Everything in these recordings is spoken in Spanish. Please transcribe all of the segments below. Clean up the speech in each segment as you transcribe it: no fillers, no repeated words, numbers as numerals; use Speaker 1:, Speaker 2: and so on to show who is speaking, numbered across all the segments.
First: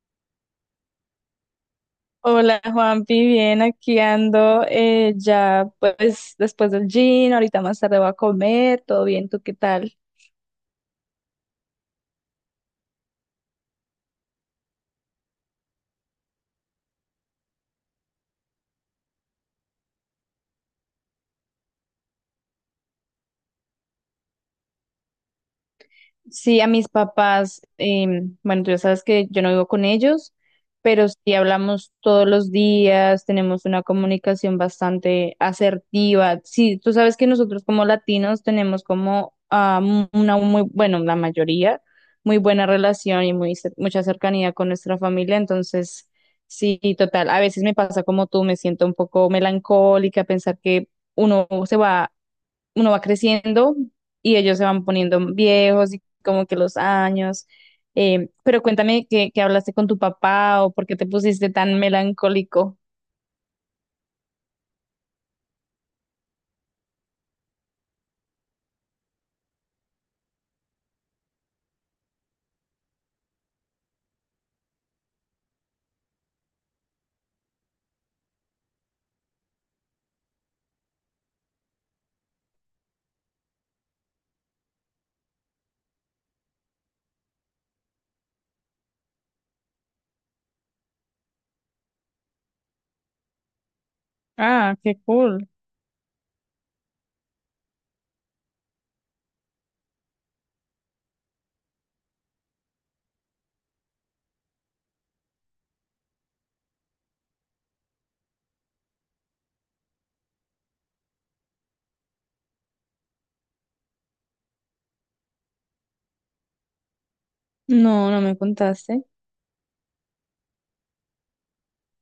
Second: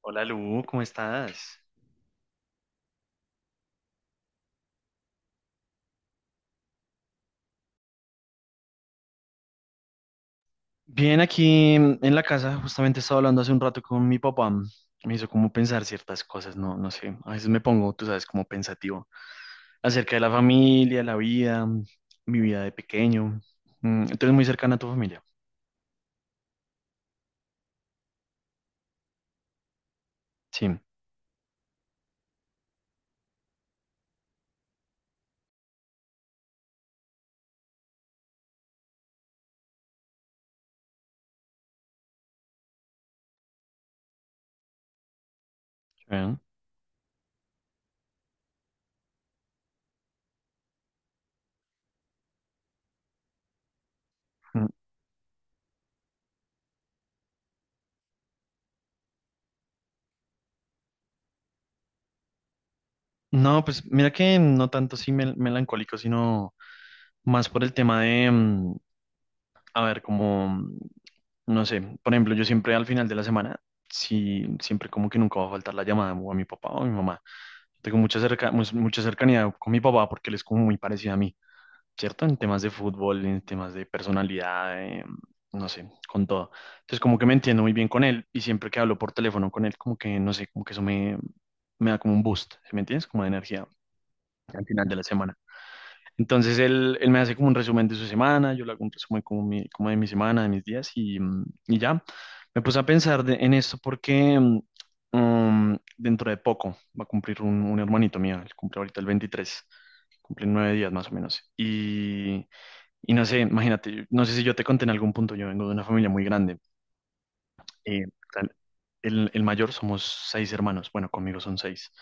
Speaker 1: Hola Lu, ¿cómo estás?
Speaker 2: Hola Juanpi, bien, aquí ando ya pues después del gym, ahorita más tarde voy a comer, todo bien, ¿tú qué tal?
Speaker 1: Bien, aquí en la casa, justamente estaba hablando hace un rato con mi papá. Me hizo como pensar ciertas cosas, no, no sé. A veces me pongo, tú sabes, como pensativo acerca de la familia, la vida, mi vida de pequeño. Entonces, muy cercana a tu familia.
Speaker 2: Sí, a mis papás, bueno, tú ya sabes que yo no vivo con ellos,
Speaker 1: Sí.
Speaker 2: pero sí hablamos todos los días, tenemos una comunicación bastante asertiva. Sí, tú sabes que nosotros como latinos tenemos como una muy, bueno, la mayoría, muy buena relación y muy, mucha cercanía con nuestra familia, entonces
Speaker 1: ¿Eh?
Speaker 2: sí, total, a veces me pasa como tú, me siento un poco melancólica, pensar que uno se va uno va creciendo y ellos se
Speaker 1: Mm.
Speaker 2: van poniendo viejos y como que los años. Pero cuéntame que, hablaste con tu papá o por qué te pusiste tan melancólico.
Speaker 1: No, pues mira que no tanto sí melancólico, sino más por el tema de, a ver, como, no sé, por ejemplo, yo siempre al final de la semana, sí, siempre como que nunca va a faltar la llamada o a mi papá o a mi mamá. Tengo mucha cercanía con mi papá porque él es como muy parecido a mí, ¿cierto? En temas de fútbol, en temas de personalidad, no sé, con todo. Entonces como que me entiendo muy bien con él y siempre que hablo por teléfono con él, como que, no sé, como que eso me da como un boost, ¿sí me entiendes? Como de energía al
Speaker 2: Ah,
Speaker 1: final
Speaker 2: qué
Speaker 1: de la semana.
Speaker 2: cool.
Speaker 1: Entonces él me hace como un resumen de su semana, yo le hago un resumen como, como de mi semana, de mis días y ya. Me puse a pensar en esto porque dentro de poco va a cumplir un hermanito mío, él cumple ahorita el 23, cumple en 9 días más o menos. Y no sé, imagínate, no sé si yo te conté en algún punto, yo vengo de una familia muy grande. Eh,
Speaker 2: No, no me
Speaker 1: tal-
Speaker 2: contaste.
Speaker 1: el mayor somos 6 hermanos, bueno, conmigo son 6.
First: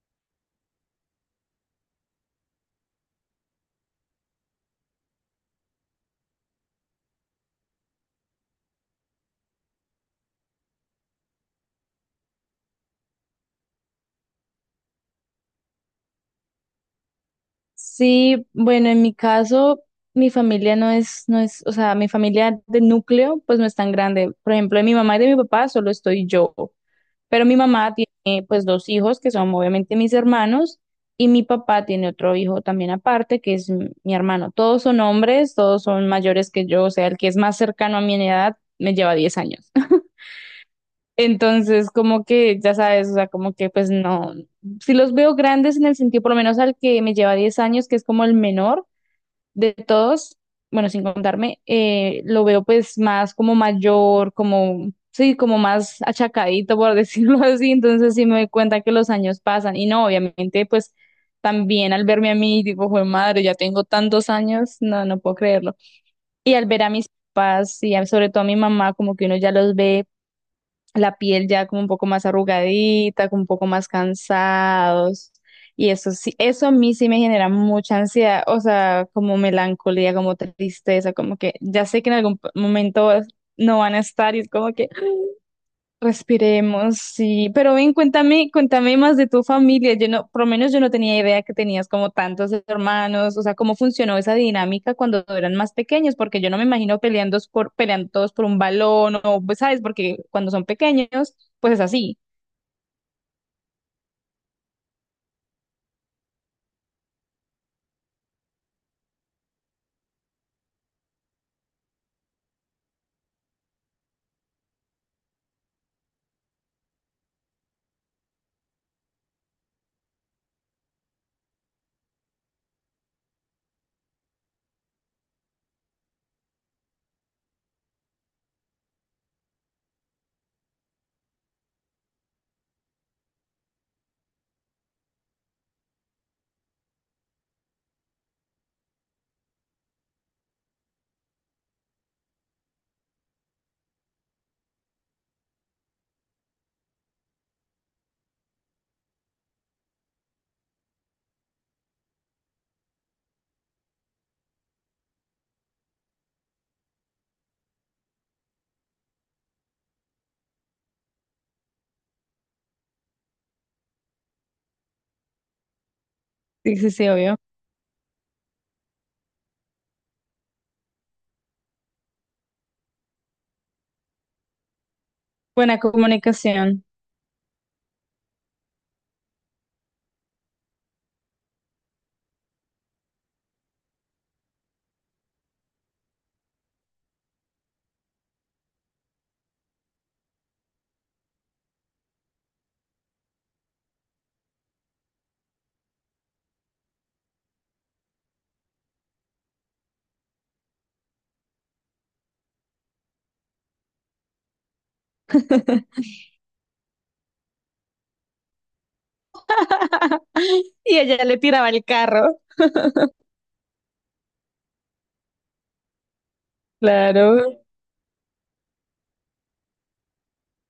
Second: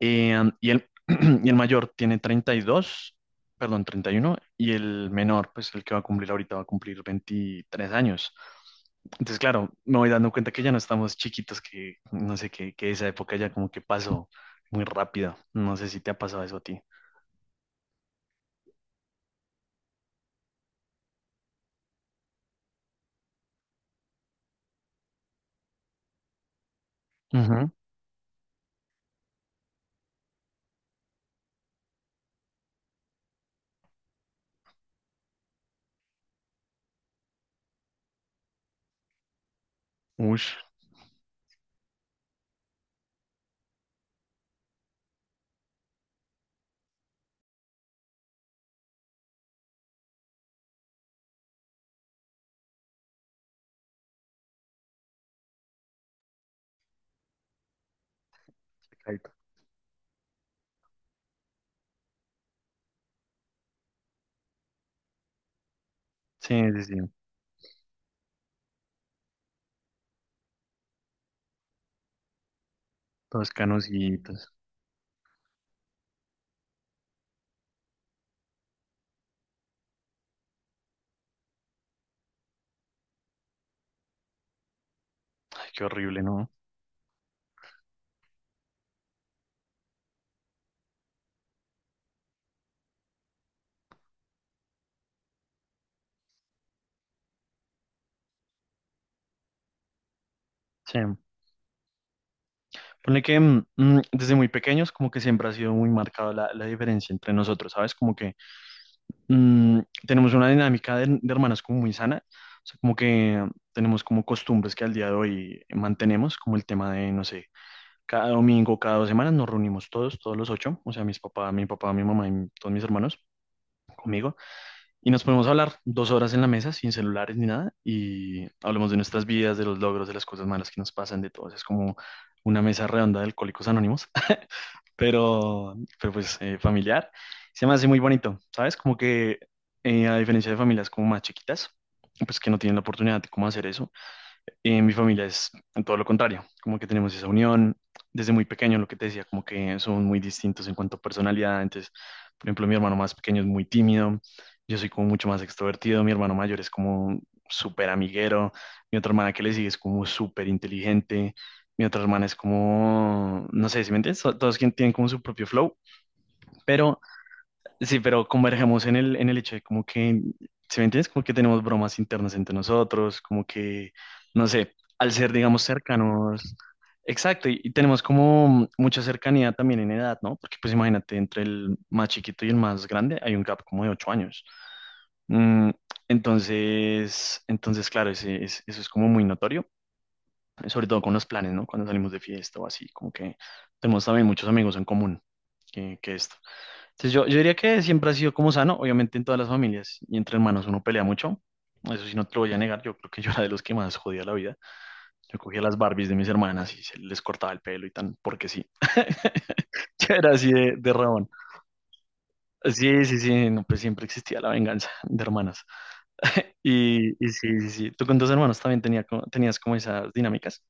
Speaker 1: Eh, y el, y el mayor tiene 32, perdón, 31, y el menor, pues el que va a cumplir ahorita, va a cumplir 23 años. Entonces, claro, me voy dando cuenta que ya no estamos chiquitos, que no sé, que esa época ya como que pasó muy rápido. No sé si te ha pasado eso a ti.
Speaker 2: Sí, bueno, en mi caso, mi familia no es, no es, o sea, mi familia de núcleo, pues no es tan grande. Por ejemplo, de mi mamá y de mi papá solo estoy yo. Pero mi
Speaker 1: Ujú.
Speaker 2: mamá tiene pues dos hijos que son obviamente mis hermanos y mi papá tiene otro hijo también aparte que es mi hermano. Todos son hombres, todos son mayores que yo, o sea, el que es más cercano a mi edad me lleva 10 años.
Speaker 1: Ush,
Speaker 2: Entonces, como que, ya sabes, o sea, como que pues no, si los veo grandes en el sentido, por lo menos al que me lleva 10 años, que es como el menor, de todos, bueno, sin contarme, lo veo pues más como mayor, como, sí, como más achacadito, por decirlo así, entonces sí me doy cuenta que los
Speaker 1: pecadito.
Speaker 2: años pasan y no, obviamente pues también al verme a mí, digo, joder, madre, ya tengo tantos años, no, no puedo creerlo.
Speaker 1: Sí,
Speaker 2: Y al ver
Speaker 1: sí,
Speaker 2: a
Speaker 1: sí.
Speaker 2: mis papás y sobre todo a mi mamá, como que uno ya los ve la piel ya como un poco más arrugadita, como un
Speaker 1: Todos
Speaker 2: poco más
Speaker 1: canositos.
Speaker 2: cansados. Y eso sí, eso a mí sí me genera mucha ansiedad, o sea, como melancolía, como tristeza, como que ya sé que en algún momento no van a estar y es como que
Speaker 1: Ay, qué horrible, ¿no?
Speaker 2: respiremos, sí. Pero ven, cuéntame, cuéntame más de tu familia. Yo no, por lo menos yo no tenía idea que tenías como tantos hermanos. O sea, ¿cómo funcionó esa dinámica cuando eran más pequeños? Porque yo no me imagino peleando por, peleando todos por un balón o, pues, ¿sabes? Porque cuando son
Speaker 1: Sí.
Speaker 2: pequeños, pues es así.
Speaker 1: Pone que desde muy pequeños como que siempre ha sido muy marcada la diferencia entre nosotros, ¿sabes? Como que mm, tenemos una dinámica de hermanas como muy sana, o sea, como que tenemos como costumbres que al día de hoy mantenemos, como el tema de, no sé, cada domingo, cada 2 semanas nos reunimos todos, todos los 8, o sea, mis papás, mi papá, mi mamá y todos mis hermanos conmigo, y nos ponemos a hablar 2 horas en la mesa sin celulares ni nada, y hablamos de nuestras vidas, de los logros, de las cosas malas que nos pasan, de todo, o sea, es como una mesa redonda de Alcohólicos Anónimos, pero pues familiar. Se me hace muy bonito, ¿sabes? Como que a diferencia de familias como más chiquitas, pues que no tienen la oportunidad de cómo hacer eso. Mi familia es en todo lo contrario, como que tenemos esa unión desde muy pequeño, lo que te decía, como que son muy distintos en cuanto a personalidad. Entonces, por ejemplo, mi hermano más pequeño es muy tímido, yo soy como mucho más extrovertido, mi hermano mayor es como súper amiguero, mi otra hermana que le sigue es como súper inteligente, mi otra hermana es como, no sé si me entiendes. Todos tienen como su propio flow,
Speaker 2: Sí, sí,
Speaker 1: pero
Speaker 2: sí, obvio.
Speaker 1: sí, pero convergemos en el hecho de como que, ¿sí me entiendes? Como que tenemos bromas internas entre nosotros, como que, no sé, al ser, digamos,
Speaker 2: Buena
Speaker 1: cercanos.
Speaker 2: comunicación.
Speaker 1: Exacto, y tenemos como mucha cercanía también en edad, ¿no? Porque pues imagínate, entre el más chiquito y el más grande hay un gap como de 8 años. Mm, entonces, claro, eso es como muy notorio, sobre todo con los planes, ¿no? Cuando salimos de fiesta o así, como que tenemos también muchos amigos en común que esto. Entonces yo diría que siempre ha sido como sano. Obviamente en todas las familias y entre hermanos uno pelea mucho, eso sí no te lo voy a negar, yo creo que yo era de los que más jodía la vida, yo cogía las Barbies de mis hermanas y se les cortaba el pelo y tan, porque sí, yo era así de
Speaker 2: Y ella
Speaker 1: rabón.
Speaker 2: le tiraba el carro.
Speaker 1: Sí, sí, sí, no, pues siempre existía la venganza de hermanas. Y sí,
Speaker 2: Claro.
Speaker 1: sí, sí, tú con tus hermanos también tenías como esas dinámicas.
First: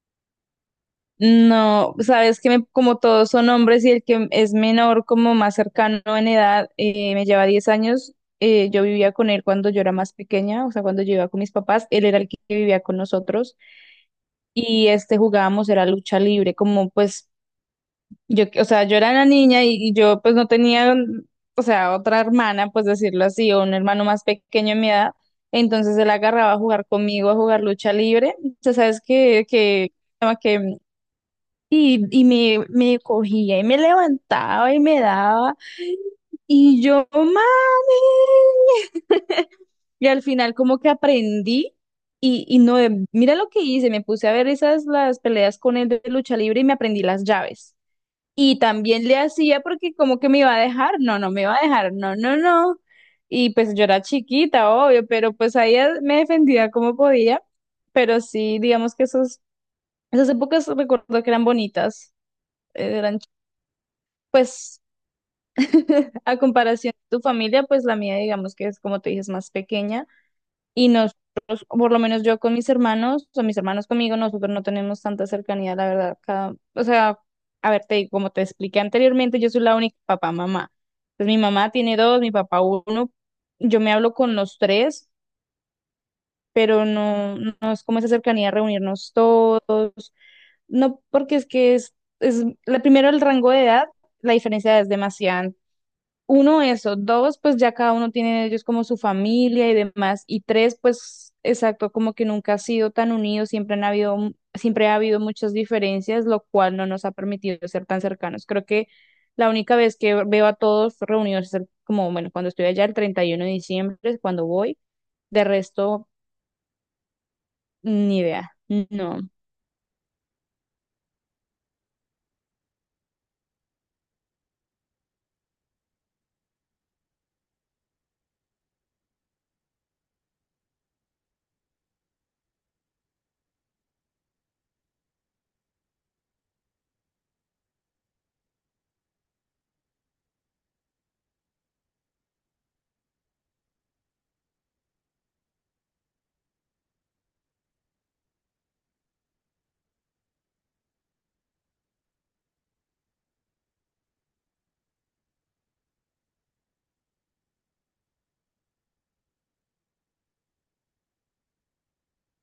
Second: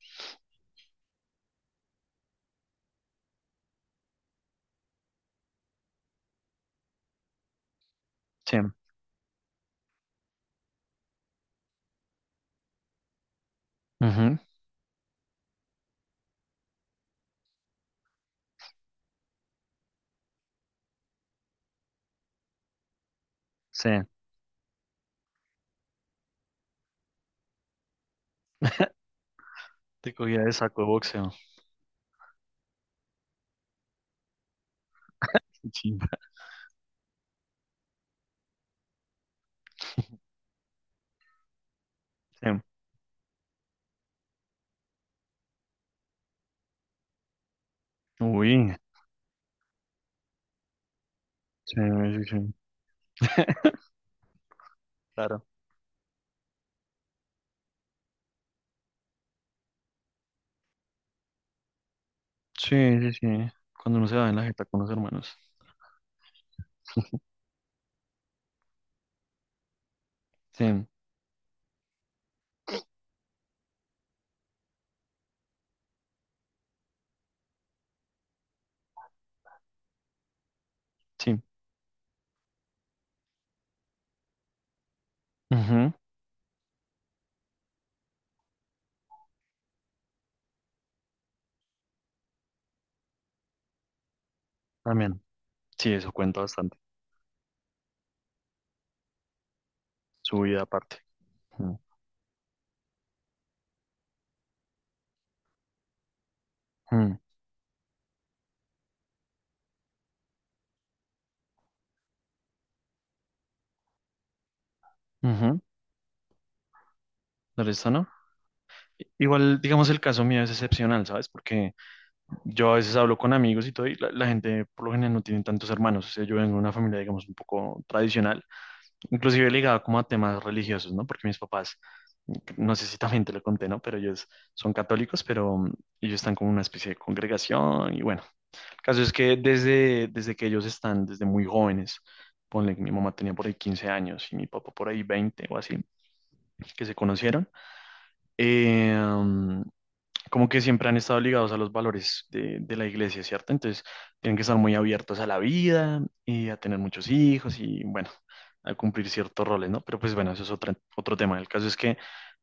Speaker 2: No, sabes que como todos son hombres y el que es menor, como más cercano en edad, me lleva 10 años.
Speaker 1: Sí,
Speaker 2: Yo vivía con él cuando yo era más pequeña, o sea, cuando yo iba con mis papás, él era el que vivía con nosotros
Speaker 1: ujú,
Speaker 2: y este jugábamos, era lucha libre, como pues yo, o sea, yo era la niña y yo pues no tenía, o sea, otra hermana, pues decirlo así, o un
Speaker 1: sí,
Speaker 2: hermano más pequeño en mi edad. Entonces él agarraba a jugar conmigo, a jugar lucha libre. O sea, sabes que,
Speaker 1: te cogía de saco de boxeo.
Speaker 2: y me cogía y me levantaba y me daba.
Speaker 1: Sí, sí.
Speaker 2: Y yo, mami. Y al final como que aprendí y no, mira lo que hice, me puse a ver esas las peleas con él de lucha libre y me aprendí las llaves. Y
Speaker 1: Uy,
Speaker 2: también le hacía porque como que me iba a dejar, no, no me iba a
Speaker 1: sí,
Speaker 2: dejar, no,
Speaker 1: sí,
Speaker 2: no,
Speaker 1: sí.
Speaker 2: no. Y pues yo era chiquita, obvio, pero
Speaker 1: Claro.
Speaker 2: pues ahí me defendía como podía. Pero sí, digamos que esas épocas recuerdo que eran bonitas,
Speaker 1: Sí, sí,
Speaker 2: eran
Speaker 1: sí. Cuando uno se va en la jeta con
Speaker 2: pues
Speaker 1: los hermanos.
Speaker 2: a comparación de tu familia, pues la mía, digamos que es como tú dices, más pequeña
Speaker 1: Sí,
Speaker 2: y nosotros, o por lo menos yo con mis hermanos, o mis hermanos conmigo, nosotros no tenemos tanta cercanía, la verdad. Cada- o sea, a ver, te digo, como te expliqué anteriormente, yo soy la única papá, mamá. Pues mi
Speaker 1: sí.
Speaker 2: mamá tiene dos, mi papá uno. Yo me hablo con los tres,
Speaker 1: Ujú,
Speaker 2: pero no, no es como esa cercanía, reunirnos todos. No, porque es que es la, primero el rango de edad, la diferencia de edad es
Speaker 1: también.
Speaker 2: demasiada.
Speaker 1: Sí, eso cuenta
Speaker 2: Uno,
Speaker 1: bastante.
Speaker 2: eso. Dos, pues ya cada uno tiene de ellos como su familia y demás.
Speaker 1: Su
Speaker 2: Y
Speaker 1: vida
Speaker 2: tres,
Speaker 1: aparte.
Speaker 2: pues
Speaker 1: Ujú,
Speaker 2: exacto, como que nunca ha sido tan unidos, siempre ha habido muchas diferencias, lo cual no nos ha
Speaker 1: ujú,
Speaker 2: permitido ser tan cercanos. Creo que la única vez que veo a todos reunidos es como, bueno, cuando estoy allá el 31 de diciembre, es cuando voy. De
Speaker 1: ujú.
Speaker 2: resto,
Speaker 1: ¿El resto no?
Speaker 2: ni idea. No.
Speaker 1: Igual, digamos, el caso mío es excepcional, ¿sabes? Porque yo a veces hablo con amigos y todo, y la gente por lo general no tiene tantos hermanos. O sea, yo vengo de una familia, digamos, un poco tradicional, inclusive ligada como a temas religiosos, ¿no? Porque mis papás, no sé si también te lo conté, ¿no? Pero ellos son católicos, pero ellos están como en una especie de congregación y bueno. Caso es que desde que ellos están, desde muy jóvenes, ponle que mi mamá tenía por ahí 15 años y mi papá por ahí 20 o así, que se conocieron, eh, como que siempre han estado ligados a los valores de la iglesia, ¿cierto? Entonces, tienen que estar muy abiertos a la vida y a tener muchos hijos y, bueno, a cumplir ciertos roles, ¿no? Pero pues bueno, eso es otro tema. El caso es que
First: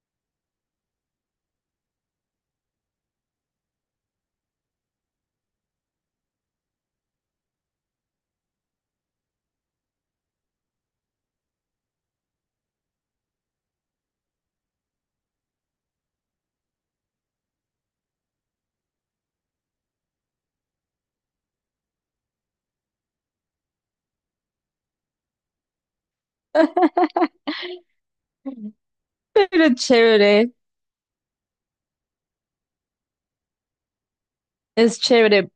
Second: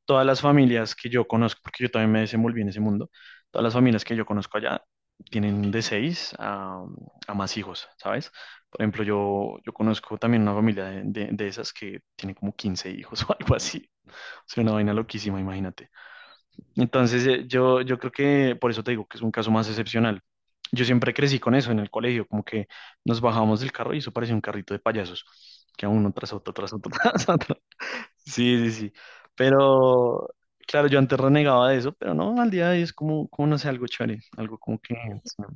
Speaker 1: todas las familias que yo conozco, porque yo también me desenvolví en ese mundo, todas las familias que yo conozco allá tienen de seis a más hijos, ¿sabes? Por ejemplo, yo conozco también una familia de esas que tiene como 15 hijos o algo así. O sea, una vaina loquísima, imagínate. Entonces, yo creo que por eso te digo que es un caso más excepcional. Yo siempre crecí con eso en el colegio, como que nos bajábamos del carro y eso parecía un carrito de payasos, que a uno tras otro, tras otro. Sí, sí, sí.
Speaker 2: Pero
Speaker 1: Pero,
Speaker 2: chévere,
Speaker 1: claro, yo antes renegaba de eso, pero no, al día de hoy es como, como no sé, algo chévere, algo como que
Speaker 2: es
Speaker 1: sí.
Speaker 2: chévere.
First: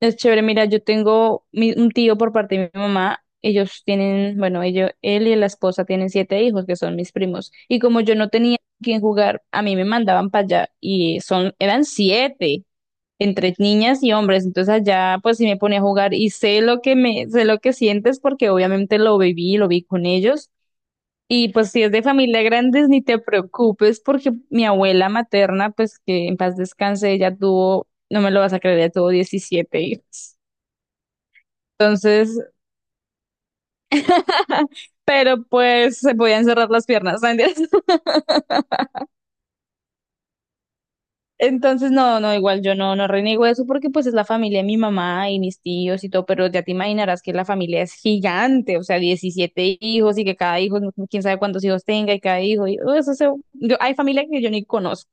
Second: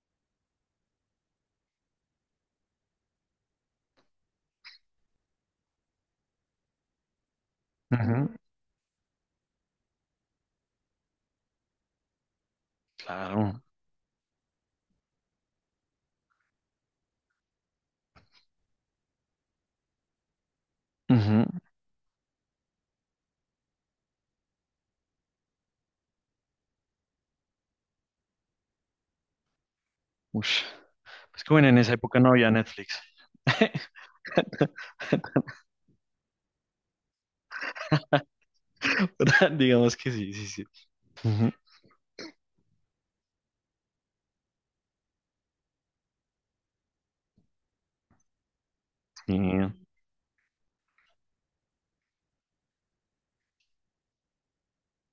Speaker 2: Es chévere, mira, yo tengo un tío por parte de mi mamá. Ellos tienen, bueno, ellos, él y la esposa tienen siete hijos que son mis primos. Y como yo no
Speaker 1: Ujú,
Speaker 2: tenía quien jugar, a mí me mandaban para allá y eran siete entre
Speaker 1: claro.
Speaker 2: niñas y hombres. Entonces allá, pues sí me ponía a jugar y sé lo que sientes porque obviamente lo viví, lo vi con ellos.
Speaker 1: Ujú,
Speaker 2: Y pues si es de familia grandes, ni te preocupes porque mi abuela materna, pues que en paz descanse, ella tuvo, no me lo vas a creer, ella tuvo 17 hijos.
Speaker 1: ush. Es que bueno, en esa época no
Speaker 2: Entonces,
Speaker 1: había Netflix.
Speaker 2: pero pues se podían cerrar las piernas, ¿no? ¿Entiendes?
Speaker 1: Pero digamos que sí, sí, sí. Ujú,
Speaker 2: Entonces, no, no, igual yo no, no reniego eso porque pues es la familia de mi mamá y mis tíos y todo, pero ya te imaginarás que la familia es gigante, o sea,
Speaker 1: sí.
Speaker 2: 17 hijos y que cada hijo, quién sabe cuántos hijos tenga y cada hijo, y oh, eso yo, hay familia que yo ni conozco,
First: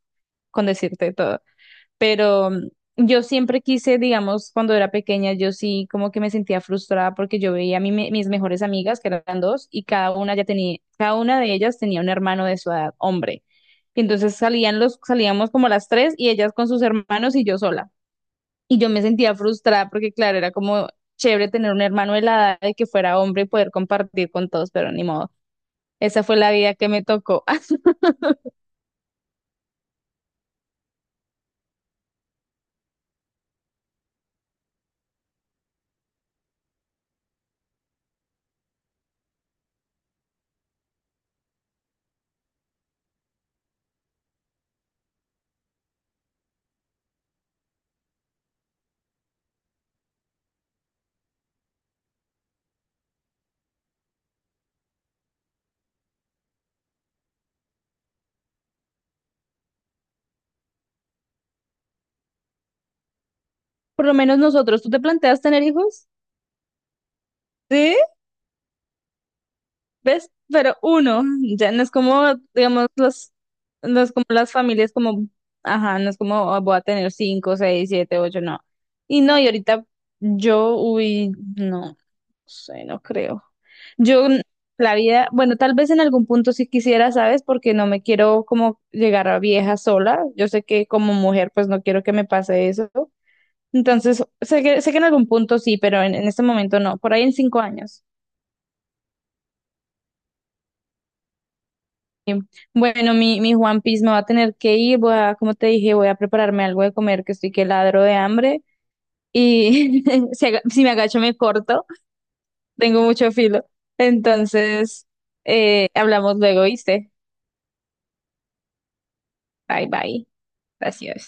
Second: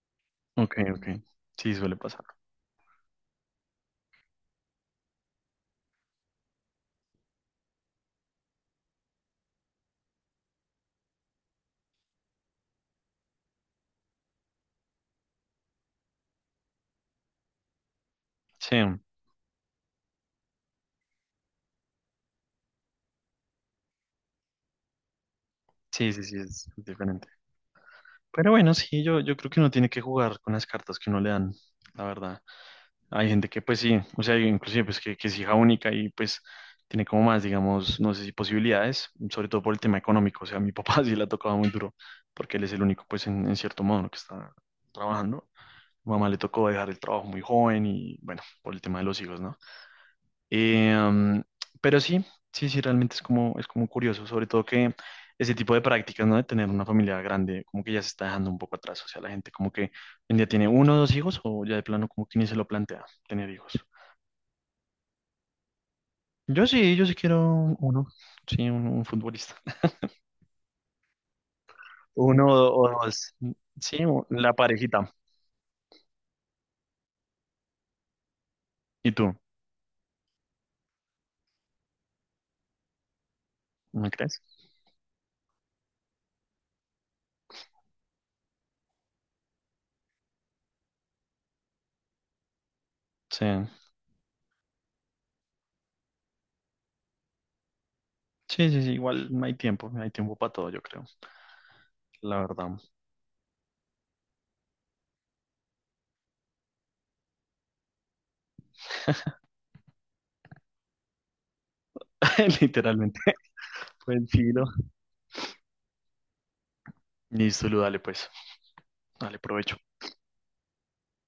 Speaker 2: con
Speaker 1: Ok, ok.
Speaker 2: decirte todo.
Speaker 1: Sí, suele pasar.
Speaker 2: Pero yo siempre quise, digamos, cuando era pequeña, yo sí como que me sentía frustrada porque yo veía a mis mejores amigas, que eran dos, y cada una de ellas tenía un hermano de su edad, hombre. Y entonces salíamos como las tres y ellas con sus hermanos y yo sola.
Speaker 1: Sí.
Speaker 2: Y yo me sentía frustrada porque, claro, era como chévere tener un hermano de la edad de que fuera hombre y poder compartir con todos, pero ni modo.
Speaker 1: Sí, sí,
Speaker 2: Esa fue
Speaker 1: sí,
Speaker 2: la
Speaker 1: es
Speaker 2: vida que me
Speaker 1: diferente.
Speaker 2: tocó.
Speaker 1: Pero bueno, sí, yo creo que uno tiene que jugar con las cartas que uno le dan, la verdad. Hay gente que pues sí, o sea, inclusive pues que es hija única y pues tiene como más, digamos, no sé si posibilidades, sobre todo por el tema económico. O sea, a mi papá sí le ha tocado muy duro, porque él es el único, pues, en, cierto modo, ¿no?, que está trabajando. Mi mamá le tocó dejar el trabajo muy joven y bueno, por el tema de los hijos, ¿no? Eh, um, pero sí, sí, sí, realmente es como curioso, sobre todo que ese tipo de prácticas, ¿no? De tener una familia grande, como que ya se está dejando un poco atrás, o sea, la gente como que hoy en día tiene uno o dos hijos o ya de plano como que ni se lo plantea tener hijos.
Speaker 2: Por lo menos nosotros, ¿tú te planteas tener hijos?
Speaker 1: Yo sí, yo sí quiero
Speaker 2: Sí.
Speaker 1: uno, sí, un futbolista.
Speaker 2: ¿Ves? Pero uno, ya no es como,
Speaker 1: Uno
Speaker 2: digamos,
Speaker 1: o
Speaker 2: los,
Speaker 1: dos,
Speaker 2: no
Speaker 1: sí,
Speaker 2: es como
Speaker 1: la
Speaker 2: las familias
Speaker 1: parejita.
Speaker 2: como, ajá, no es como "Ah, voy a tener cinco, seis, siete, ocho, no.
Speaker 1: ¿Y
Speaker 2: Y
Speaker 1: tú?
Speaker 2: no, y ahorita yo, uy, no, no sé, no creo.
Speaker 1: ¿Me
Speaker 2: Yo,
Speaker 1: crees?
Speaker 2: la vida, bueno, tal vez en algún punto sí quisiera, ¿sabes? Porque no me quiero como llegar a vieja sola. Yo sé que como mujer, pues no quiero que me pase eso.
Speaker 1: Sí.
Speaker 2: Entonces, sé que en algún punto sí, pero en este momento no, por ahí en 5 años.
Speaker 1: Sí, sí, sí, igual no hay tiempo, no hay tiempo para todo, yo creo, la verdad.
Speaker 2: Bueno, mi Juan Piece me va a tener que ir, voy a, como te dije, voy a prepararme algo de comer, que estoy que ladro de hambre y si me agacho me corto, tengo
Speaker 1: Literalmente,
Speaker 2: mucho filo.
Speaker 1: pues filo.
Speaker 2: Entonces, hablamos luego, ¿viste?
Speaker 1: Listo, Lu, dale pues, dale provecho.
Speaker 2: Bye bye, gracias.